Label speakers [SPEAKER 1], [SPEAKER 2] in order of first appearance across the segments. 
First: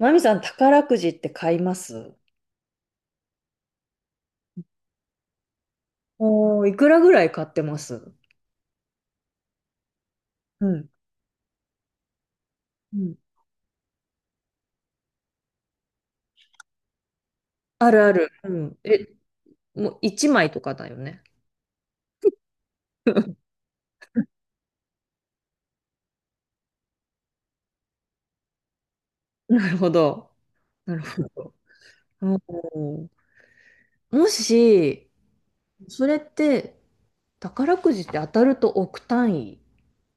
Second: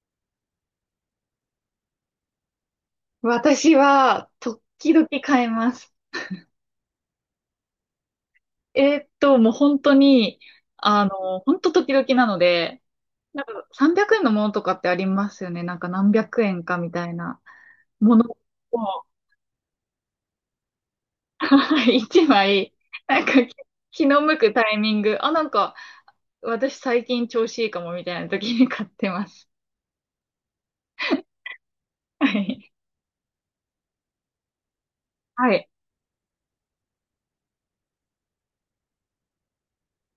[SPEAKER 1] マミさん、宝くじって買います
[SPEAKER 2] 私は、時々変えます。
[SPEAKER 1] おおー、いくらぐらい買ってます
[SPEAKER 2] もう本当に、
[SPEAKER 1] うん。
[SPEAKER 2] 本当時々なので、
[SPEAKER 1] うん。
[SPEAKER 2] なんか300円のものとかってありますよね。なんか何百円かみたいな
[SPEAKER 1] あるあ
[SPEAKER 2] も
[SPEAKER 1] る。
[SPEAKER 2] の
[SPEAKER 1] うん。
[SPEAKER 2] を、
[SPEAKER 1] え、もう1枚とかだよね。
[SPEAKER 2] 一枚、なんか気の向くタイミング、あ、なんか私最近調子いいかもみたいな時に買ってま す。
[SPEAKER 1] なるほど。なるほど。
[SPEAKER 2] は
[SPEAKER 1] お
[SPEAKER 2] い。
[SPEAKER 1] ー、もし、
[SPEAKER 2] はい。
[SPEAKER 1] それって、宝くじって当たると億単位。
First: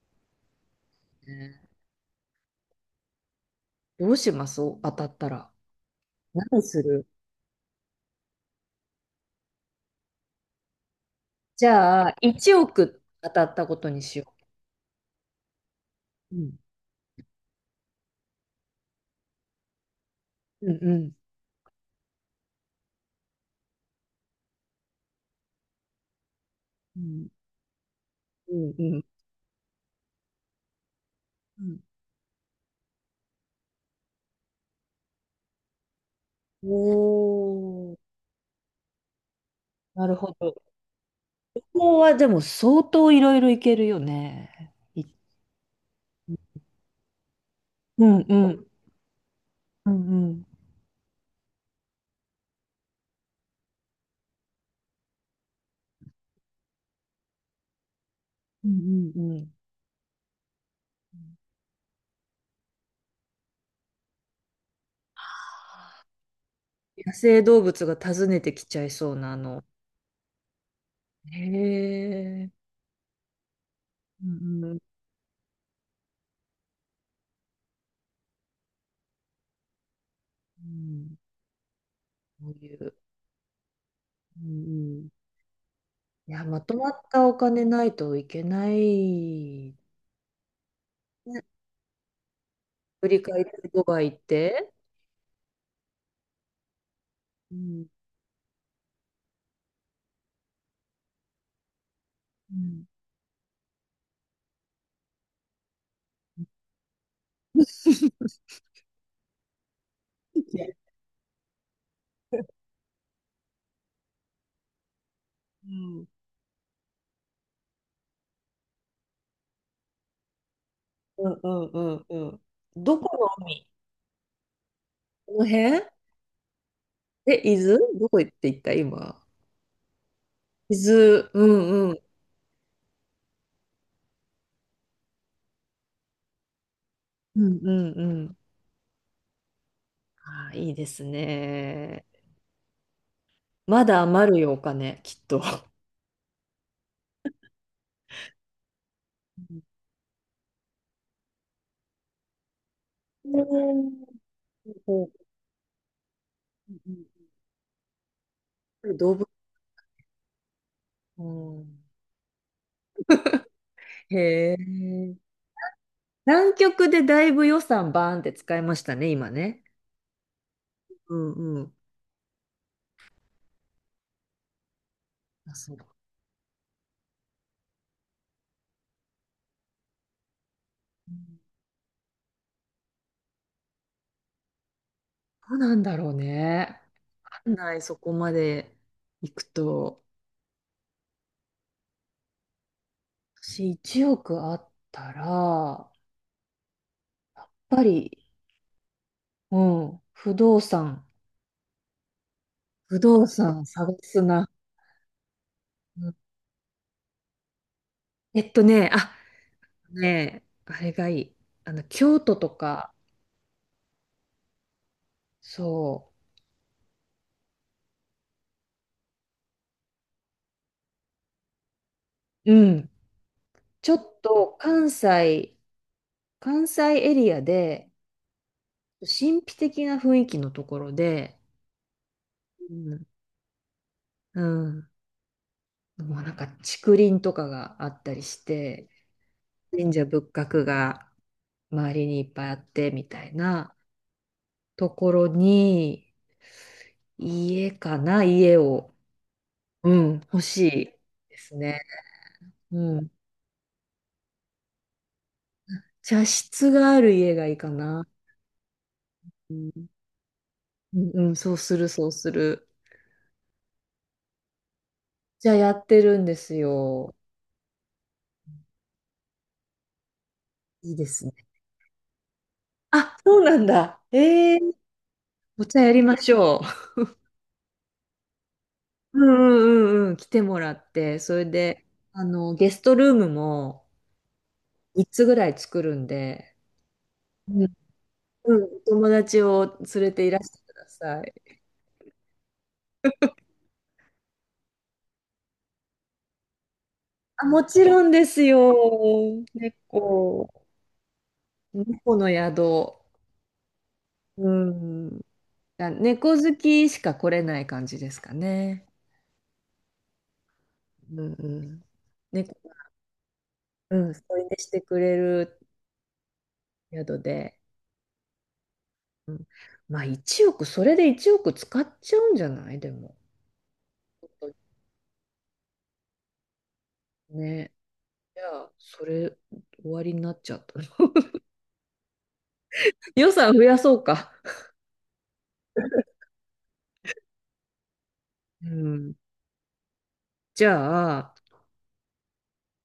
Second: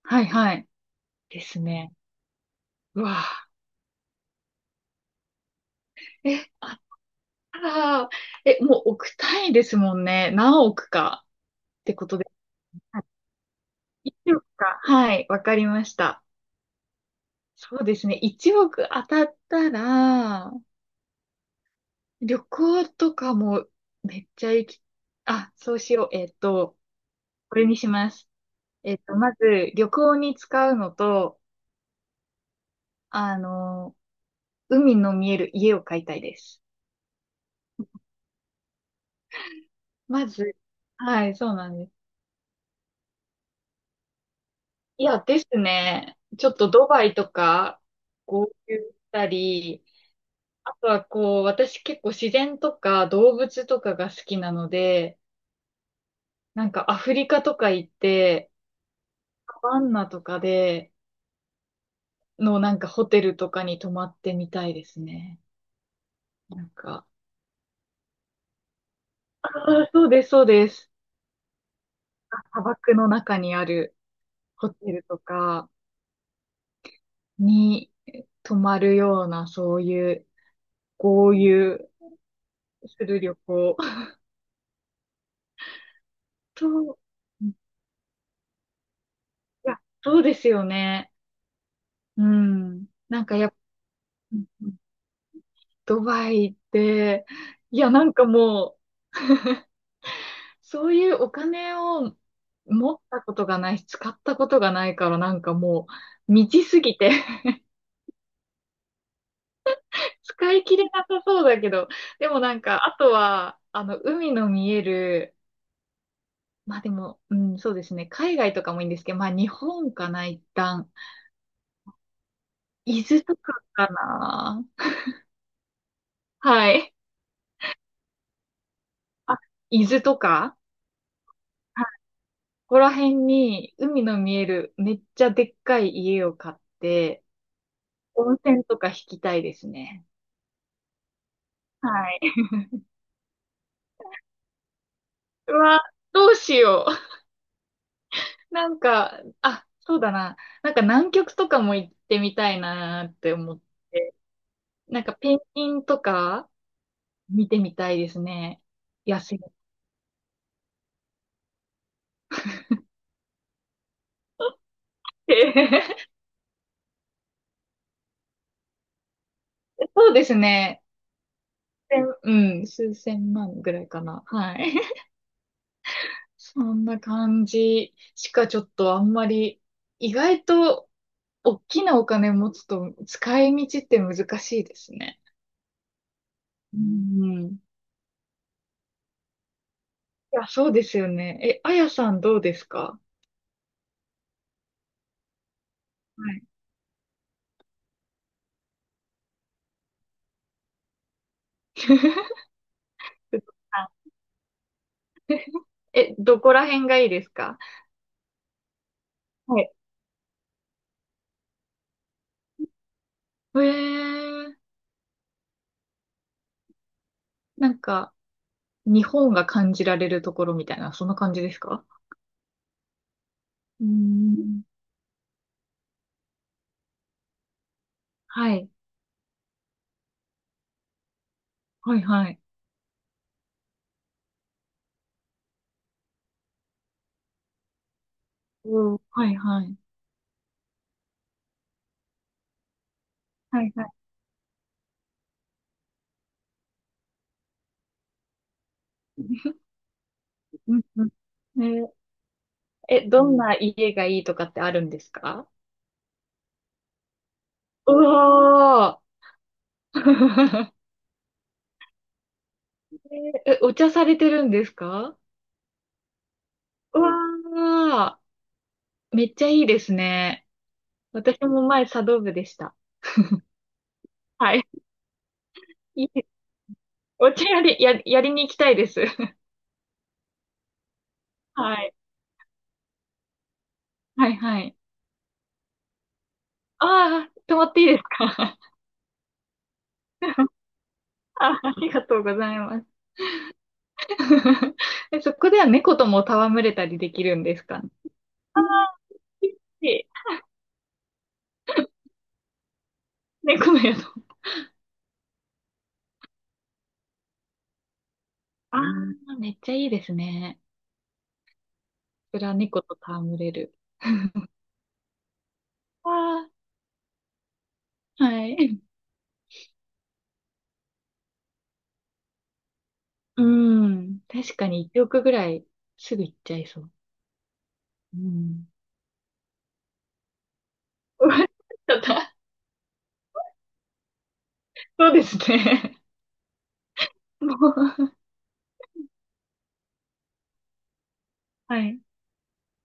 [SPEAKER 2] はい、はい。
[SPEAKER 1] ね。
[SPEAKER 2] ですね。うわぁ。
[SPEAKER 1] どうします、当たったら。
[SPEAKER 2] え、
[SPEAKER 1] 何
[SPEAKER 2] あっ
[SPEAKER 1] する？
[SPEAKER 2] たら、もう億単位ですもんね。何億か
[SPEAKER 1] じ
[SPEAKER 2] って
[SPEAKER 1] ゃ
[SPEAKER 2] こ
[SPEAKER 1] あ、
[SPEAKER 2] とです。
[SPEAKER 1] 1
[SPEAKER 2] あ、
[SPEAKER 1] 億当たったことにしよ
[SPEAKER 2] 1億か。はい、わかりました。
[SPEAKER 1] う。うん。
[SPEAKER 2] そうですね。1億当たったら、
[SPEAKER 1] うんうん。
[SPEAKER 2] 旅行とかもめっちゃ行き、あ、そうしよう。
[SPEAKER 1] うん
[SPEAKER 2] これにします。
[SPEAKER 1] うんうん。
[SPEAKER 2] まず、旅行に使うのと、
[SPEAKER 1] うん。
[SPEAKER 2] あの、海の見える家を買いたいです。
[SPEAKER 1] おー、なる
[SPEAKER 2] ま
[SPEAKER 1] ほ
[SPEAKER 2] ず、
[SPEAKER 1] ど。
[SPEAKER 2] はい、そう
[SPEAKER 1] こ
[SPEAKER 2] なんです。
[SPEAKER 1] こはでも相当いろいろいけるよね。い
[SPEAKER 2] いや、ですね。ちょっとドバイとか、
[SPEAKER 1] うん
[SPEAKER 2] 合
[SPEAKER 1] うん。
[SPEAKER 2] 流したり、
[SPEAKER 1] うんうん。
[SPEAKER 2] あとはこう、私結構自然とか動物とかが好きなので、なんかアフリカとか行って、
[SPEAKER 1] うんうんうん。
[SPEAKER 2] サバンナとかでのなんかホテルとかに泊まってみたいですね。なんか、
[SPEAKER 1] 野生動物が訪ねてきちゃいそうな、
[SPEAKER 2] あーそうです、そうです。
[SPEAKER 1] へえ。
[SPEAKER 2] 砂漠の中にある
[SPEAKER 1] うん
[SPEAKER 2] ホ
[SPEAKER 1] う
[SPEAKER 2] テ
[SPEAKER 1] ん
[SPEAKER 2] ルとかに泊まるような、そういう
[SPEAKER 1] うん。
[SPEAKER 2] 豪遊
[SPEAKER 1] そういう。
[SPEAKER 2] する旅行。
[SPEAKER 1] うんうん。いや、ま
[SPEAKER 2] と、
[SPEAKER 1] とまったお
[SPEAKER 2] うん、い
[SPEAKER 1] 金ないといけない。
[SPEAKER 2] や、そうですよね。
[SPEAKER 1] ね。
[SPEAKER 2] うん。
[SPEAKER 1] 振り
[SPEAKER 2] なんか
[SPEAKER 1] 返
[SPEAKER 2] や
[SPEAKER 1] り
[SPEAKER 2] っぱ、
[SPEAKER 1] ドバイ行って。
[SPEAKER 2] ドバイって、
[SPEAKER 1] う
[SPEAKER 2] い
[SPEAKER 1] ん。
[SPEAKER 2] や、なんかもう、そういうお金を
[SPEAKER 1] うん。
[SPEAKER 2] 持ったことがないし、使ったことがないからなんかもう、未知すぎて 使い
[SPEAKER 1] ね。
[SPEAKER 2] 切れなさそうだけど、でもなんか、あとは、海の見える、
[SPEAKER 1] うん。
[SPEAKER 2] まあでも、うん、そうですね、海外とかもいいんですけど、まあ日本かな、一旦。
[SPEAKER 1] うんうんうんうん。ど
[SPEAKER 2] 伊
[SPEAKER 1] こ
[SPEAKER 2] 豆
[SPEAKER 1] の
[SPEAKER 2] とか
[SPEAKER 1] 海？
[SPEAKER 2] かな。
[SPEAKER 1] この辺？
[SPEAKER 2] はい。
[SPEAKER 1] え、伊豆どこ行って行った今。
[SPEAKER 2] あ、伊豆とか、
[SPEAKER 1] 水、う
[SPEAKER 2] はい、
[SPEAKER 1] んうん。
[SPEAKER 2] ここら辺に海の見えるめっちゃでっかい家を買って、
[SPEAKER 1] うんうんうん。
[SPEAKER 2] 温泉とか引きたいですね。
[SPEAKER 1] ああ、いいですね。
[SPEAKER 2] はい。
[SPEAKER 1] まだ余るよ、お金、きっと。
[SPEAKER 2] うわ、どうしよう。なんか、あ、そうだな。なんか南極とかも行ってみたいなって
[SPEAKER 1] う
[SPEAKER 2] 思っ
[SPEAKER 1] ん
[SPEAKER 2] て。
[SPEAKER 1] う
[SPEAKER 2] な
[SPEAKER 1] ん
[SPEAKER 2] ん
[SPEAKER 1] う
[SPEAKER 2] かペンギンとか見てみたいですね。
[SPEAKER 1] ん。動
[SPEAKER 2] 野
[SPEAKER 1] 物、
[SPEAKER 2] 生っ
[SPEAKER 1] うん。へえ。
[SPEAKER 2] て。
[SPEAKER 1] 南極でだいぶ予算バーンって使いましたね、今ね。
[SPEAKER 2] そうですね。
[SPEAKER 1] うんうん。
[SPEAKER 2] うん、数千万ぐらいかな。はい。
[SPEAKER 1] あ、そう。
[SPEAKER 2] そんな感じしかちょっとあんまり、意外と
[SPEAKER 1] うん。
[SPEAKER 2] 大きなお金持つと使い道って難しいですね。
[SPEAKER 1] どうなんだろう
[SPEAKER 2] う
[SPEAKER 1] ね。わ
[SPEAKER 2] ん。
[SPEAKER 1] かん
[SPEAKER 2] い
[SPEAKER 1] ない、そこまで行くと。
[SPEAKER 2] や、そうですよね。え、あやさんどうですか？
[SPEAKER 1] 私、1億あったら、やっ
[SPEAKER 2] はい。
[SPEAKER 1] ぱり、うん、不動産。不動産探
[SPEAKER 2] あ、
[SPEAKER 1] すな。うん。
[SPEAKER 2] え、どこら辺がいいですか？
[SPEAKER 1] えっとね、あ、
[SPEAKER 2] はい。
[SPEAKER 1] ね、あれがいい。あの、京都とか、
[SPEAKER 2] えー、
[SPEAKER 1] そ
[SPEAKER 2] なんか、日本が感じられるところみたいな、そんな感じですか？
[SPEAKER 1] う、うん。
[SPEAKER 2] うー
[SPEAKER 1] ちょっと
[SPEAKER 2] ん。
[SPEAKER 1] 関西、関西エリアで、
[SPEAKER 2] はい。
[SPEAKER 1] 神秘的な雰囲気のところで、
[SPEAKER 2] はいはい。
[SPEAKER 1] うん、うん。もうなんか竹林とかがあったりして、
[SPEAKER 2] おー、はいはい。
[SPEAKER 1] 神社仏閣が周りにいっぱいあって、みたい
[SPEAKER 2] はい
[SPEAKER 1] な
[SPEAKER 2] はい。
[SPEAKER 1] ところに、家かな、家を、うん、欲し
[SPEAKER 2] うん
[SPEAKER 1] い
[SPEAKER 2] うん。
[SPEAKER 1] ですね。
[SPEAKER 2] ね、
[SPEAKER 1] う
[SPEAKER 2] え、
[SPEAKER 1] ん。
[SPEAKER 2] どんん。な家がいいとかってあるんですか？
[SPEAKER 1] 茶室がある家がいいか
[SPEAKER 2] う
[SPEAKER 1] な。
[SPEAKER 2] わ
[SPEAKER 1] うん、
[SPEAKER 2] ー。
[SPEAKER 1] うん。そうする、そうする。
[SPEAKER 2] え、えお茶されてるんですか？
[SPEAKER 1] じゃあやってるんです
[SPEAKER 2] う
[SPEAKER 1] よ。
[SPEAKER 2] わー、めっちゃいいですね。
[SPEAKER 1] いいですね。
[SPEAKER 2] 私も前茶道部でした。
[SPEAKER 1] あ、そうなんだ。え
[SPEAKER 2] はい。
[SPEAKER 1] ー、お茶やりましょ
[SPEAKER 2] お茶やりに行きたいです。
[SPEAKER 1] う。う んうんうんうん。来てもらって、それ
[SPEAKER 2] は
[SPEAKER 1] で、
[SPEAKER 2] い。
[SPEAKER 1] あの、ゲストルームも
[SPEAKER 2] はいはい。
[SPEAKER 1] 3つぐらい作るんで、
[SPEAKER 2] ああ、泊ま
[SPEAKER 1] う
[SPEAKER 2] っ
[SPEAKER 1] ん、
[SPEAKER 2] ていいですか？
[SPEAKER 1] うん。お友達を連れていら してください。
[SPEAKER 2] あ、ありがとうございます。え、そこでは猫とも戯れたりできるん
[SPEAKER 1] あ、
[SPEAKER 2] で
[SPEAKER 1] も
[SPEAKER 2] すか？
[SPEAKER 1] ちろんです
[SPEAKER 2] ああ
[SPEAKER 1] よ。
[SPEAKER 2] ー、いい、いい、
[SPEAKER 1] 猫、猫の宿。
[SPEAKER 2] 猫の宿。
[SPEAKER 1] うん。あ、猫好きしか来れない感じですか
[SPEAKER 2] あ
[SPEAKER 1] ね。
[SPEAKER 2] あ、めっちゃいいですね。
[SPEAKER 1] うんうん。
[SPEAKER 2] それ
[SPEAKER 1] 猫
[SPEAKER 2] は猫
[SPEAKER 1] が、
[SPEAKER 2] と戯れる。
[SPEAKER 1] うん、添い寝してくれる
[SPEAKER 2] あ
[SPEAKER 1] 宿で。
[SPEAKER 2] あ、はい。
[SPEAKER 1] うん、まあ1億、それで1億使っちゃうんじゃないでも。
[SPEAKER 2] うん。確かに1億ぐらいすぐ行っちゃいそう。
[SPEAKER 1] ね。
[SPEAKER 2] う
[SPEAKER 1] じゃ
[SPEAKER 2] ん。
[SPEAKER 1] あ、それ終わりになっちゃった。
[SPEAKER 2] 終 わっちゃった。
[SPEAKER 1] 予算増やそうか。
[SPEAKER 2] そうですね。もう、
[SPEAKER 1] うん。じゃあ、
[SPEAKER 2] はい。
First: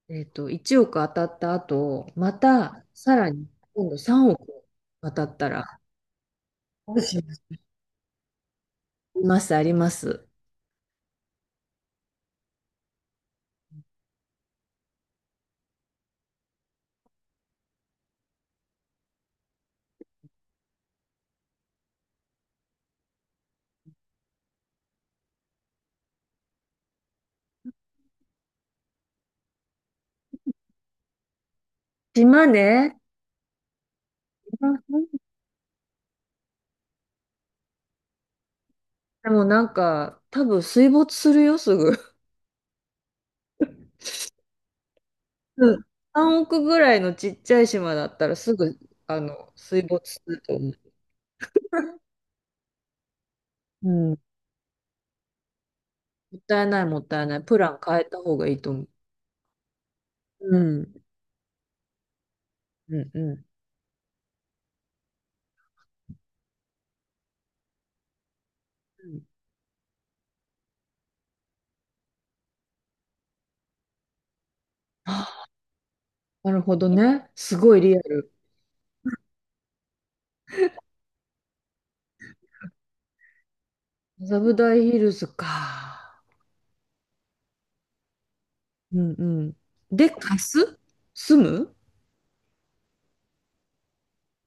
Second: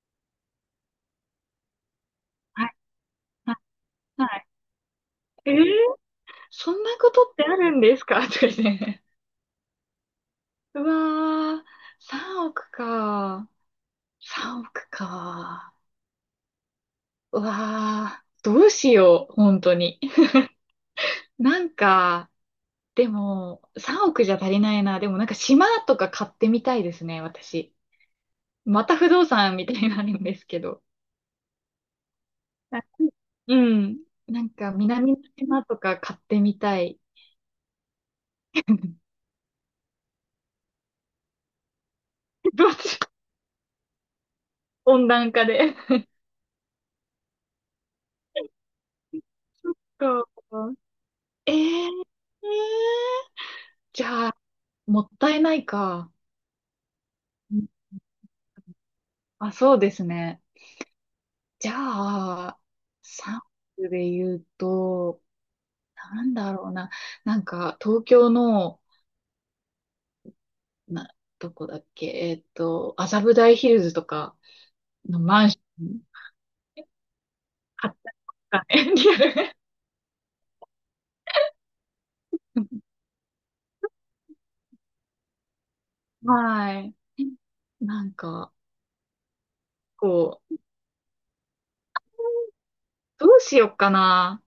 [SPEAKER 1] 1億当たった後、ま
[SPEAKER 2] はい。
[SPEAKER 1] たさらに
[SPEAKER 2] は
[SPEAKER 1] 今度
[SPEAKER 2] い。は
[SPEAKER 1] 3億
[SPEAKER 2] い。
[SPEAKER 1] 当たった
[SPEAKER 2] えー、
[SPEAKER 1] ら、
[SPEAKER 2] そん
[SPEAKER 1] ど
[SPEAKER 2] な
[SPEAKER 1] う
[SPEAKER 2] こ
[SPEAKER 1] し
[SPEAKER 2] と
[SPEAKER 1] ま
[SPEAKER 2] っ
[SPEAKER 1] す？
[SPEAKER 2] てあるんですか？ とかって。
[SPEAKER 1] あります、あります。
[SPEAKER 2] うわー、3億か。3億か。うわー、どうしよう、本当に。なんか、でも、3億じゃ足りないな。でもなんか島とか買ってみたいですね、私。また不動産みたいになるんですけど。
[SPEAKER 1] 島
[SPEAKER 2] あ、
[SPEAKER 1] 根、
[SPEAKER 2] うん。なんか南の島とか買ってみたい。
[SPEAKER 1] でもなんか、多分水没するよ、すぐ。
[SPEAKER 2] どうしよう、温暖化
[SPEAKER 1] う
[SPEAKER 2] で。
[SPEAKER 1] ん。3億ぐらいのちっちゃい島だったらすぐ、あ の、
[SPEAKER 2] そっ
[SPEAKER 1] 水没す
[SPEAKER 2] か。
[SPEAKER 1] ると思う。
[SPEAKER 2] えー、
[SPEAKER 1] う
[SPEAKER 2] じ
[SPEAKER 1] ん。も
[SPEAKER 2] ゃあ、もったいないか。
[SPEAKER 1] ったいない、もったいない。
[SPEAKER 2] う
[SPEAKER 1] プ
[SPEAKER 2] ん、
[SPEAKER 1] ラン変えた方がいいと思う。
[SPEAKER 2] あ、そうですね。
[SPEAKER 1] うん。
[SPEAKER 2] じゃあ、
[SPEAKER 1] うん、う
[SPEAKER 2] 3
[SPEAKER 1] ん。
[SPEAKER 2] 区で言うと、なんだろうな。なんか、東京の、
[SPEAKER 1] うん。
[SPEAKER 2] な、どこだっけ、麻布台ヒルズとかのマ
[SPEAKER 1] あ、
[SPEAKER 2] ンション
[SPEAKER 1] なるほどね。すごい
[SPEAKER 2] 買
[SPEAKER 1] リ
[SPEAKER 2] っ
[SPEAKER 1] アル。
[SPEAKER 2] たりとかね。
[SPEAKER 1] 麻布台ヒルズか。
[SPEAKER 2] はい。なんか、
[SPEAKER 1] うんうん。で、貸
[SPEAKER 2] こう、
[SPEAKER 1] す？住む？
[SPEAKER 2] どうしようかな。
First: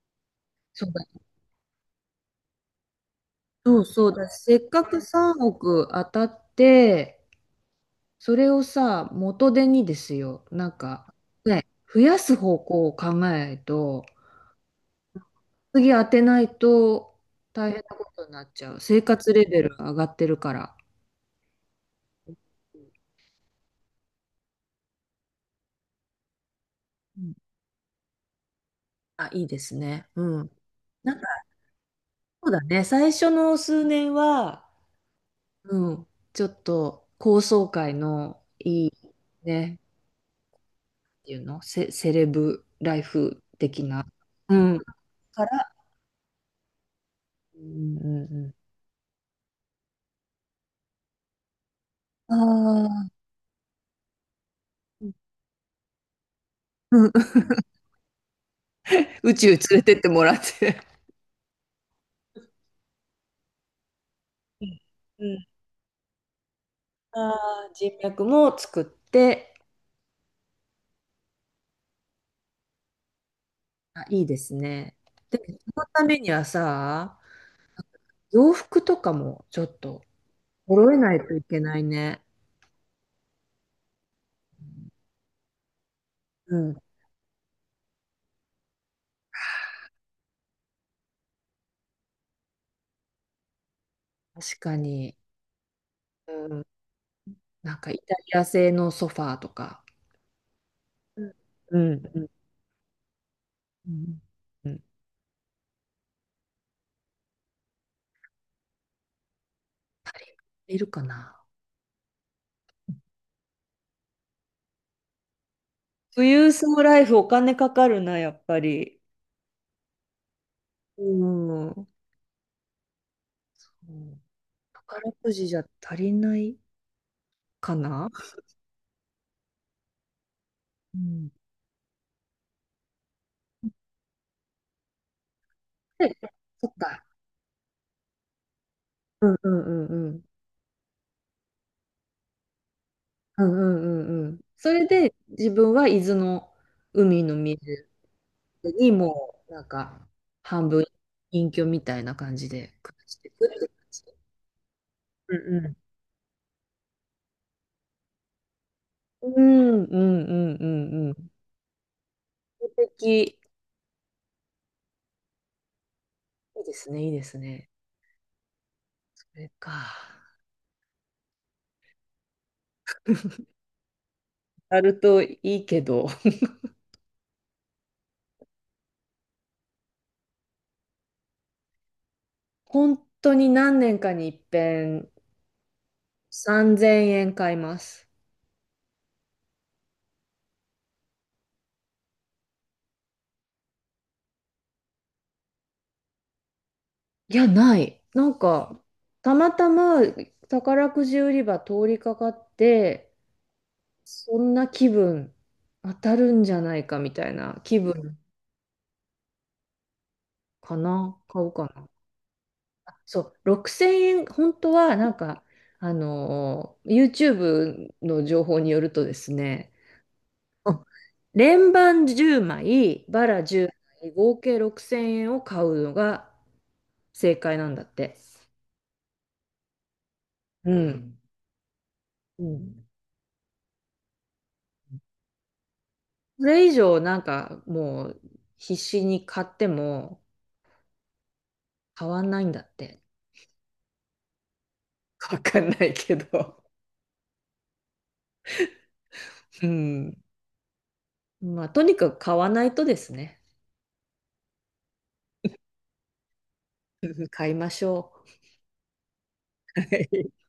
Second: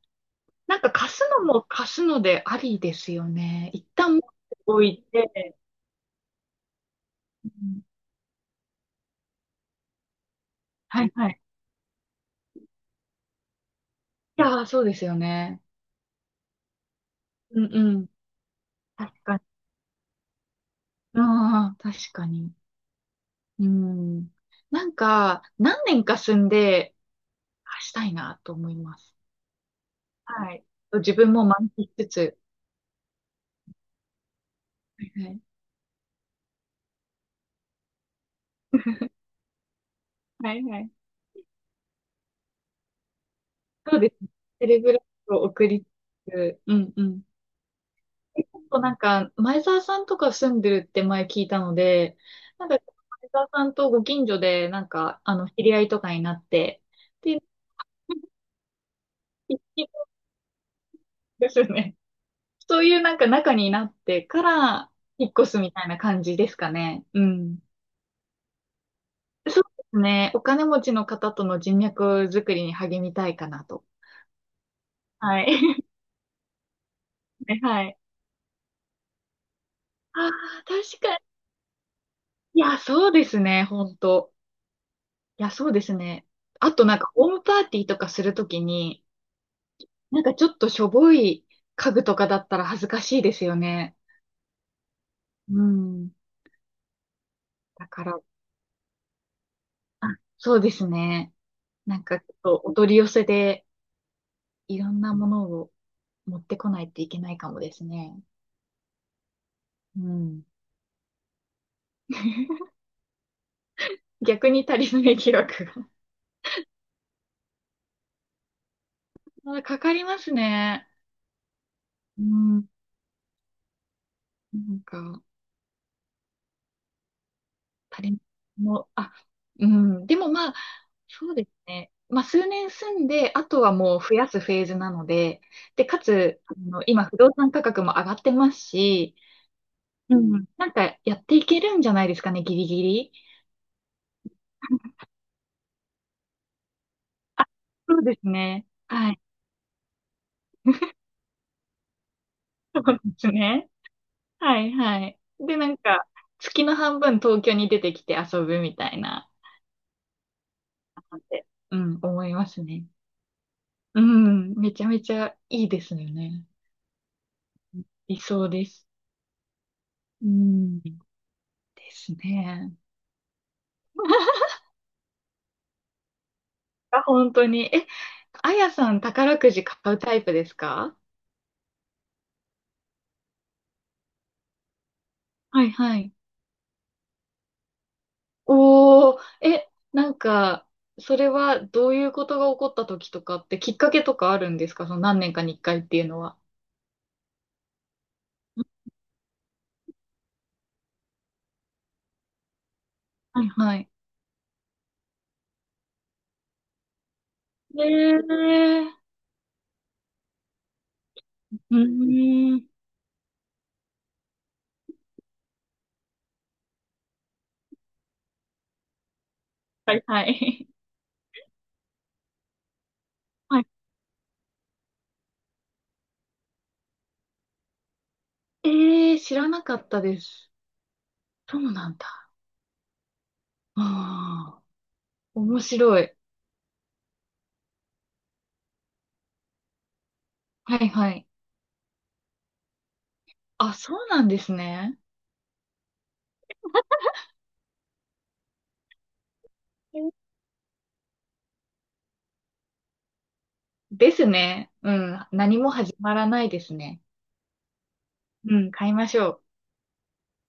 [SPEAKER 2] なん
[SPEAKER 1] そ
[SPEAKER 2] か
[SPEAKER 1] うだ。
[SPEAKER 2] 貸すのも貸すのでありですよね。
[SPEAKER 1] そ
[SPEAKER 2] 一
[SPEAKER 1] うそう
[SPEAKER 2] 旦持っ
[SPEAKER 1] だ。
[SPEAKER 2] て
[SPEAKER 1] せっ
[SPEAKER 2] お
[SPEAKER 1] かく
[SPEAKER 2] い
[SPEAKER 1] 3
[SPEAKER 2] て、
[SPEAKER 1] 億当たって、
[SPEAKER 2] うん、
[SPEAKER 1] それをさ、元手にですよ、なん
[SPEAKER 2] は
[SPEAKER 1] か、
[SPEAKER 2] いはい。
[SPEAKER 1] ね、増やす方向を考えないと、
[SPEAKER 2] いやー、そうですよね。
[SPEAKER 1] 次当てないと
[SPEAKER 2] うん
[SPEAKER 1] 大変
[SPEAKER 2] う
[SPEAKER 1] な
[SPEAKER 2] ん。
[SPEAKER 1] ことになっちゃう。生
[SPEAKER 2] 確
[SPEAKER 1] 活
[SPEAKER 2] かに。
[SPEAKER 1] レベルが上がってるから。
[SPEAKER 2] ああ、確かに。うん。なんか、何年か住んで、
[SPEAKER 1] うん。
[SPEAKER 2] あしたいなと思います。
[SPEAKER 1] あ、いいですね。うん。
[SPEAKER 2] はい。自
[SPEAKER 1] なんか、
[SPEAKER 2] 分も満喫しつつ。
[SPEAKER 1] そうだね。最初の数年は、
[SPEAKER 2] はいはい。
[SPEAKER 1] うん、ちょっと高層階のいい、ね、
[SPEAKER 2] はいはい。
[SPEAKER 1] っていうの、セ、セレブライフ的
[SPEAKER 2] そう
[SPEAKER 1] な。
[SPEAKER 2] ですね。
[SPEAKER 1] う
[SPEAKER 2] テ
[SPEAKER 1] ん。
[SPEAKER 2] レグラフを
[SPEAKER 1] か
[SPEAKER 2] 送
[SPEAKER 1] ら、
[SPEAKER 2] りつつ。うんうん。
[SPEAKER 1] うんう
[SPEAKER 2] 結
[SPEAKER 1] ん
[SPEAKER 2] 構なんか、前澤さんとか住んでるって前聞いたので、
[SPEAKER 1] う
[SPEAKER 2] なんか、
[SPEAKER 1] ん。ああ、
[SPEAKER 2] 前澤さんとご近所で、なんか、知り合いとかになって、
[SPEAKER 1] うん。
[SPEAKER 2] ってい う、
[SPEAKER 1] 宇宙連れてってもらって。
[SPEAKER 2] ですよね。そういうなんか中になってか
[SPEAKER 1] う
[SPEAKER 2] ら引
[SPEAKER 1] ん。
[SPEAKER 2] っ
[SPEAKER 1] うん。
[SPEAKER 2] 越すみたいな感じですかね。うん。
[SPEAKER 1] あー、人脈も作って、
[SPEAKER 2] そうですね。お金持ちの方との人脈作りに励みたいかなと。
[SPEAKER 1] あ、いいですね。で
[SPEAKER 2] は
[SPEAKER 1] も、そ
[SPEAKER 2] い。
[SPEAKER 1] の ためにはさ、
[SPEAKER 2] ね、はい。
[SPEAKER 1] 洋服とかもちょっと
[SPEAKER 2] ああ、
[SPEAKER 1] 揃え
[SPEAKER 2] 確か
[SPEAKER 1] ない
[SPEAKER 2] に。
[SPEAKER 1] といけないね。
[SPEAKER 2] いや、そうですね。本当。いや、そうですね。
[SPEAKER 1] う
[SPEAKER 2] あ
[SPEAKER 1] ん、確
[SPEAKER 2] となんかホームパーティーとかするときに、なんかちょっとしょぼい家具とかだったら恥ずかしいですよね。
[SPEAKER 1] かに。
[SPEAKER 2] うん。
[SPEAKER 1] うん、なん
[SPEAKER 2] だ
[SPEAKER 1] かイ
[SPEAKER 2] か
[SPEAKER 1] タ
[SPEAKER 2] ら、
[SPEAKER 1] リア製のソファーとか。
[SPEAKER 2] あ、そうです
[SPEAKER 1] う
[SPEAKER 2] ね。
[SPEAKER 1] んう
[SPEAKER 2] な
[SPEAKER 1] ん
[SPEAKER 2] ん
[SPEAKER 1] う
[SPEAKER 2] かち
[SPEAKER 1] ん
[SPEAKER 2] ょっとお取り寄せで
[SPEAKER 1] うん。う
[SPEAKER 2] い
[SPEAKER 1] ん。
[SPEAKER 2] ろんなものを持ってこないといけないかもですね。うん。
[SPEAKER 1] いるかな。
[SPEAKER 2] 逆に足りない記録
[SPEAKER 1] 富裕層ライフお金かかるな、やっぱり。
[SPEAKER 2] が。かかりますね。
[SPEAKER 1] うん。う
[SPEAKER 2] うん。
[SPEAKER 1] ん。
[SPEAKER 2] なん
[SPEAKER 1] 宝
[SPEAKER 2] か、
[SPEAKER 1] くじじゃ足りないか
[SPEAKER 2] 足
[SPEAKER 1] な。
[SPEAKER 2] りもあ、うん。でもまあ、
[SPEAKER 1] うん。
[SPEAKER 2] そうですね。まあ、数年住んで、あとはもう増やすフェーズなので、で、か
[SPEAKER 1] で、
[SPEAKER 2] つ、
[SPEAKER 1] そっか。
[SPEAKER 2] 今、不動産価格も上がってますし、
[SPEAKER 1] うんうんうんう
[SPEAKER 2] う
[SPEAKER 1] ん。
[SPEAKER 2] ん。なんか、やっていけるんじゃないですかね、ギリギリ。
[SPEAKER 1] うんうんうんうん。それ で自分は伊豆の海の
[SPEAKER 2] あ、
[SPEAKER 1] 水
[SPEAKER 2] そうですね。
[SPEAKER 1] に
[SPEAKER 2] はい。
[SPEAKER 1] もうなんか半分 隠居みたいな感じで
[SPEAKER 2] そう
[SPEAKER 1] 暮
[SPEAKER 2] で
[SPEAKER 1] らして
[SPEAKER 2] す
[SPEAKER 1] いくって
[SPEAKER 2] ね。
[SPEAKER 1] 感じ。
[SPEAKER 2] はいはい。
[SPEAKER 1] うん
[SPEAKER 2] で、な
[SPEAKER 1] う
[SPEAKER 2] ん
[SPEAKER 1] ん。
[SPEAKER 2] か、月の半分東京に出てきて遊ぶみたい
[SPEAKER 1] う
[SPEAKER 2] な、
[SPEAKER 1] んうんうんうんう
[SPEAKER 2] っ
[SPEAKER 1] ん。
[SPEAKER 2] て、うん、思います
[SPEAKER 1] 素
[SPEAKER 2] ね。
[SPEAKER 1] 敵。
[SPEAKER 2] うん、めちゃめちゃいいですよね。
[SPEAKER 1] いいですね、いいですね。
[SPEAKER 2] 理想です。
[SPEAKER 1] それか。
[SPEAKER 2] うん、ですね。
[SPEAKER 1] あるといいけど、
[SPEAKER 2] あ、本当に。え、あやさん宝くじ買うタイプですか？
[SPEAKER 1] 本当に何年かに一遍
[SPEAKER 2] はいはい。
[SPEAKER 1] 3000円買います。
[SPEAKER 2] おー、え、なんか、それはどういうことが起こった時とかってきっかけとかあるんですか？その何年かに一回っていうのは。
[SPEAKER 1] いや、ない。なんか、たまたま宝くじ売り場通りかかって、
[SPEAKER 2] はいはい。
[SPEAKER 1] そんな気分、当たるんじゃないかみたいな気
[SPEAKER 2] え
[SPEAKER 1] 分
[SPEAKER 2] ー、
[SPEAKER 1] かな、買うか
[SPEAKER 2] う
[SPEAKER 1] な。
[SPEAKER 2] ーん。
[SPEAKER 1] あそう、6000円、本当はなんか、YouTube の情報によるとですね、
[SPEAKER 2] はい、はい。
[SPEAKER 1] 連番10枚、バラ
[SPEAKER 2] は
[SPEAKER 1] 10
[SPEAKER 2] い。
[SPEAKER 1] 枚、合計6000円を買うのが正解なんだって。
[SPEAKER 2] ええー、知らなかったです。
[SPEAKER 1] うん。
[SPEAKER 2] そうなんだ。
[SPEAKER 1] うん。
[SPEAKER 2] ああ、面白い。
[SPEAKER 1] それ以上なんかもう必死に買っても
[SPEAKER 2] はい、はい。
[SPEAKER 1] 買わないんだって。
[SPEAKER 2] あ、そうなんですね。
[SPEAKER 1] わかんないけど。うん。まあとにかく買わないとですね。
[SPEAKER 2] ですね。うん。何も始まらないですね。
[SPEAKER 1] 買いましょ
[SPEAKER 2] うん、買いましょう。
[SPEAKER 1] う。はい。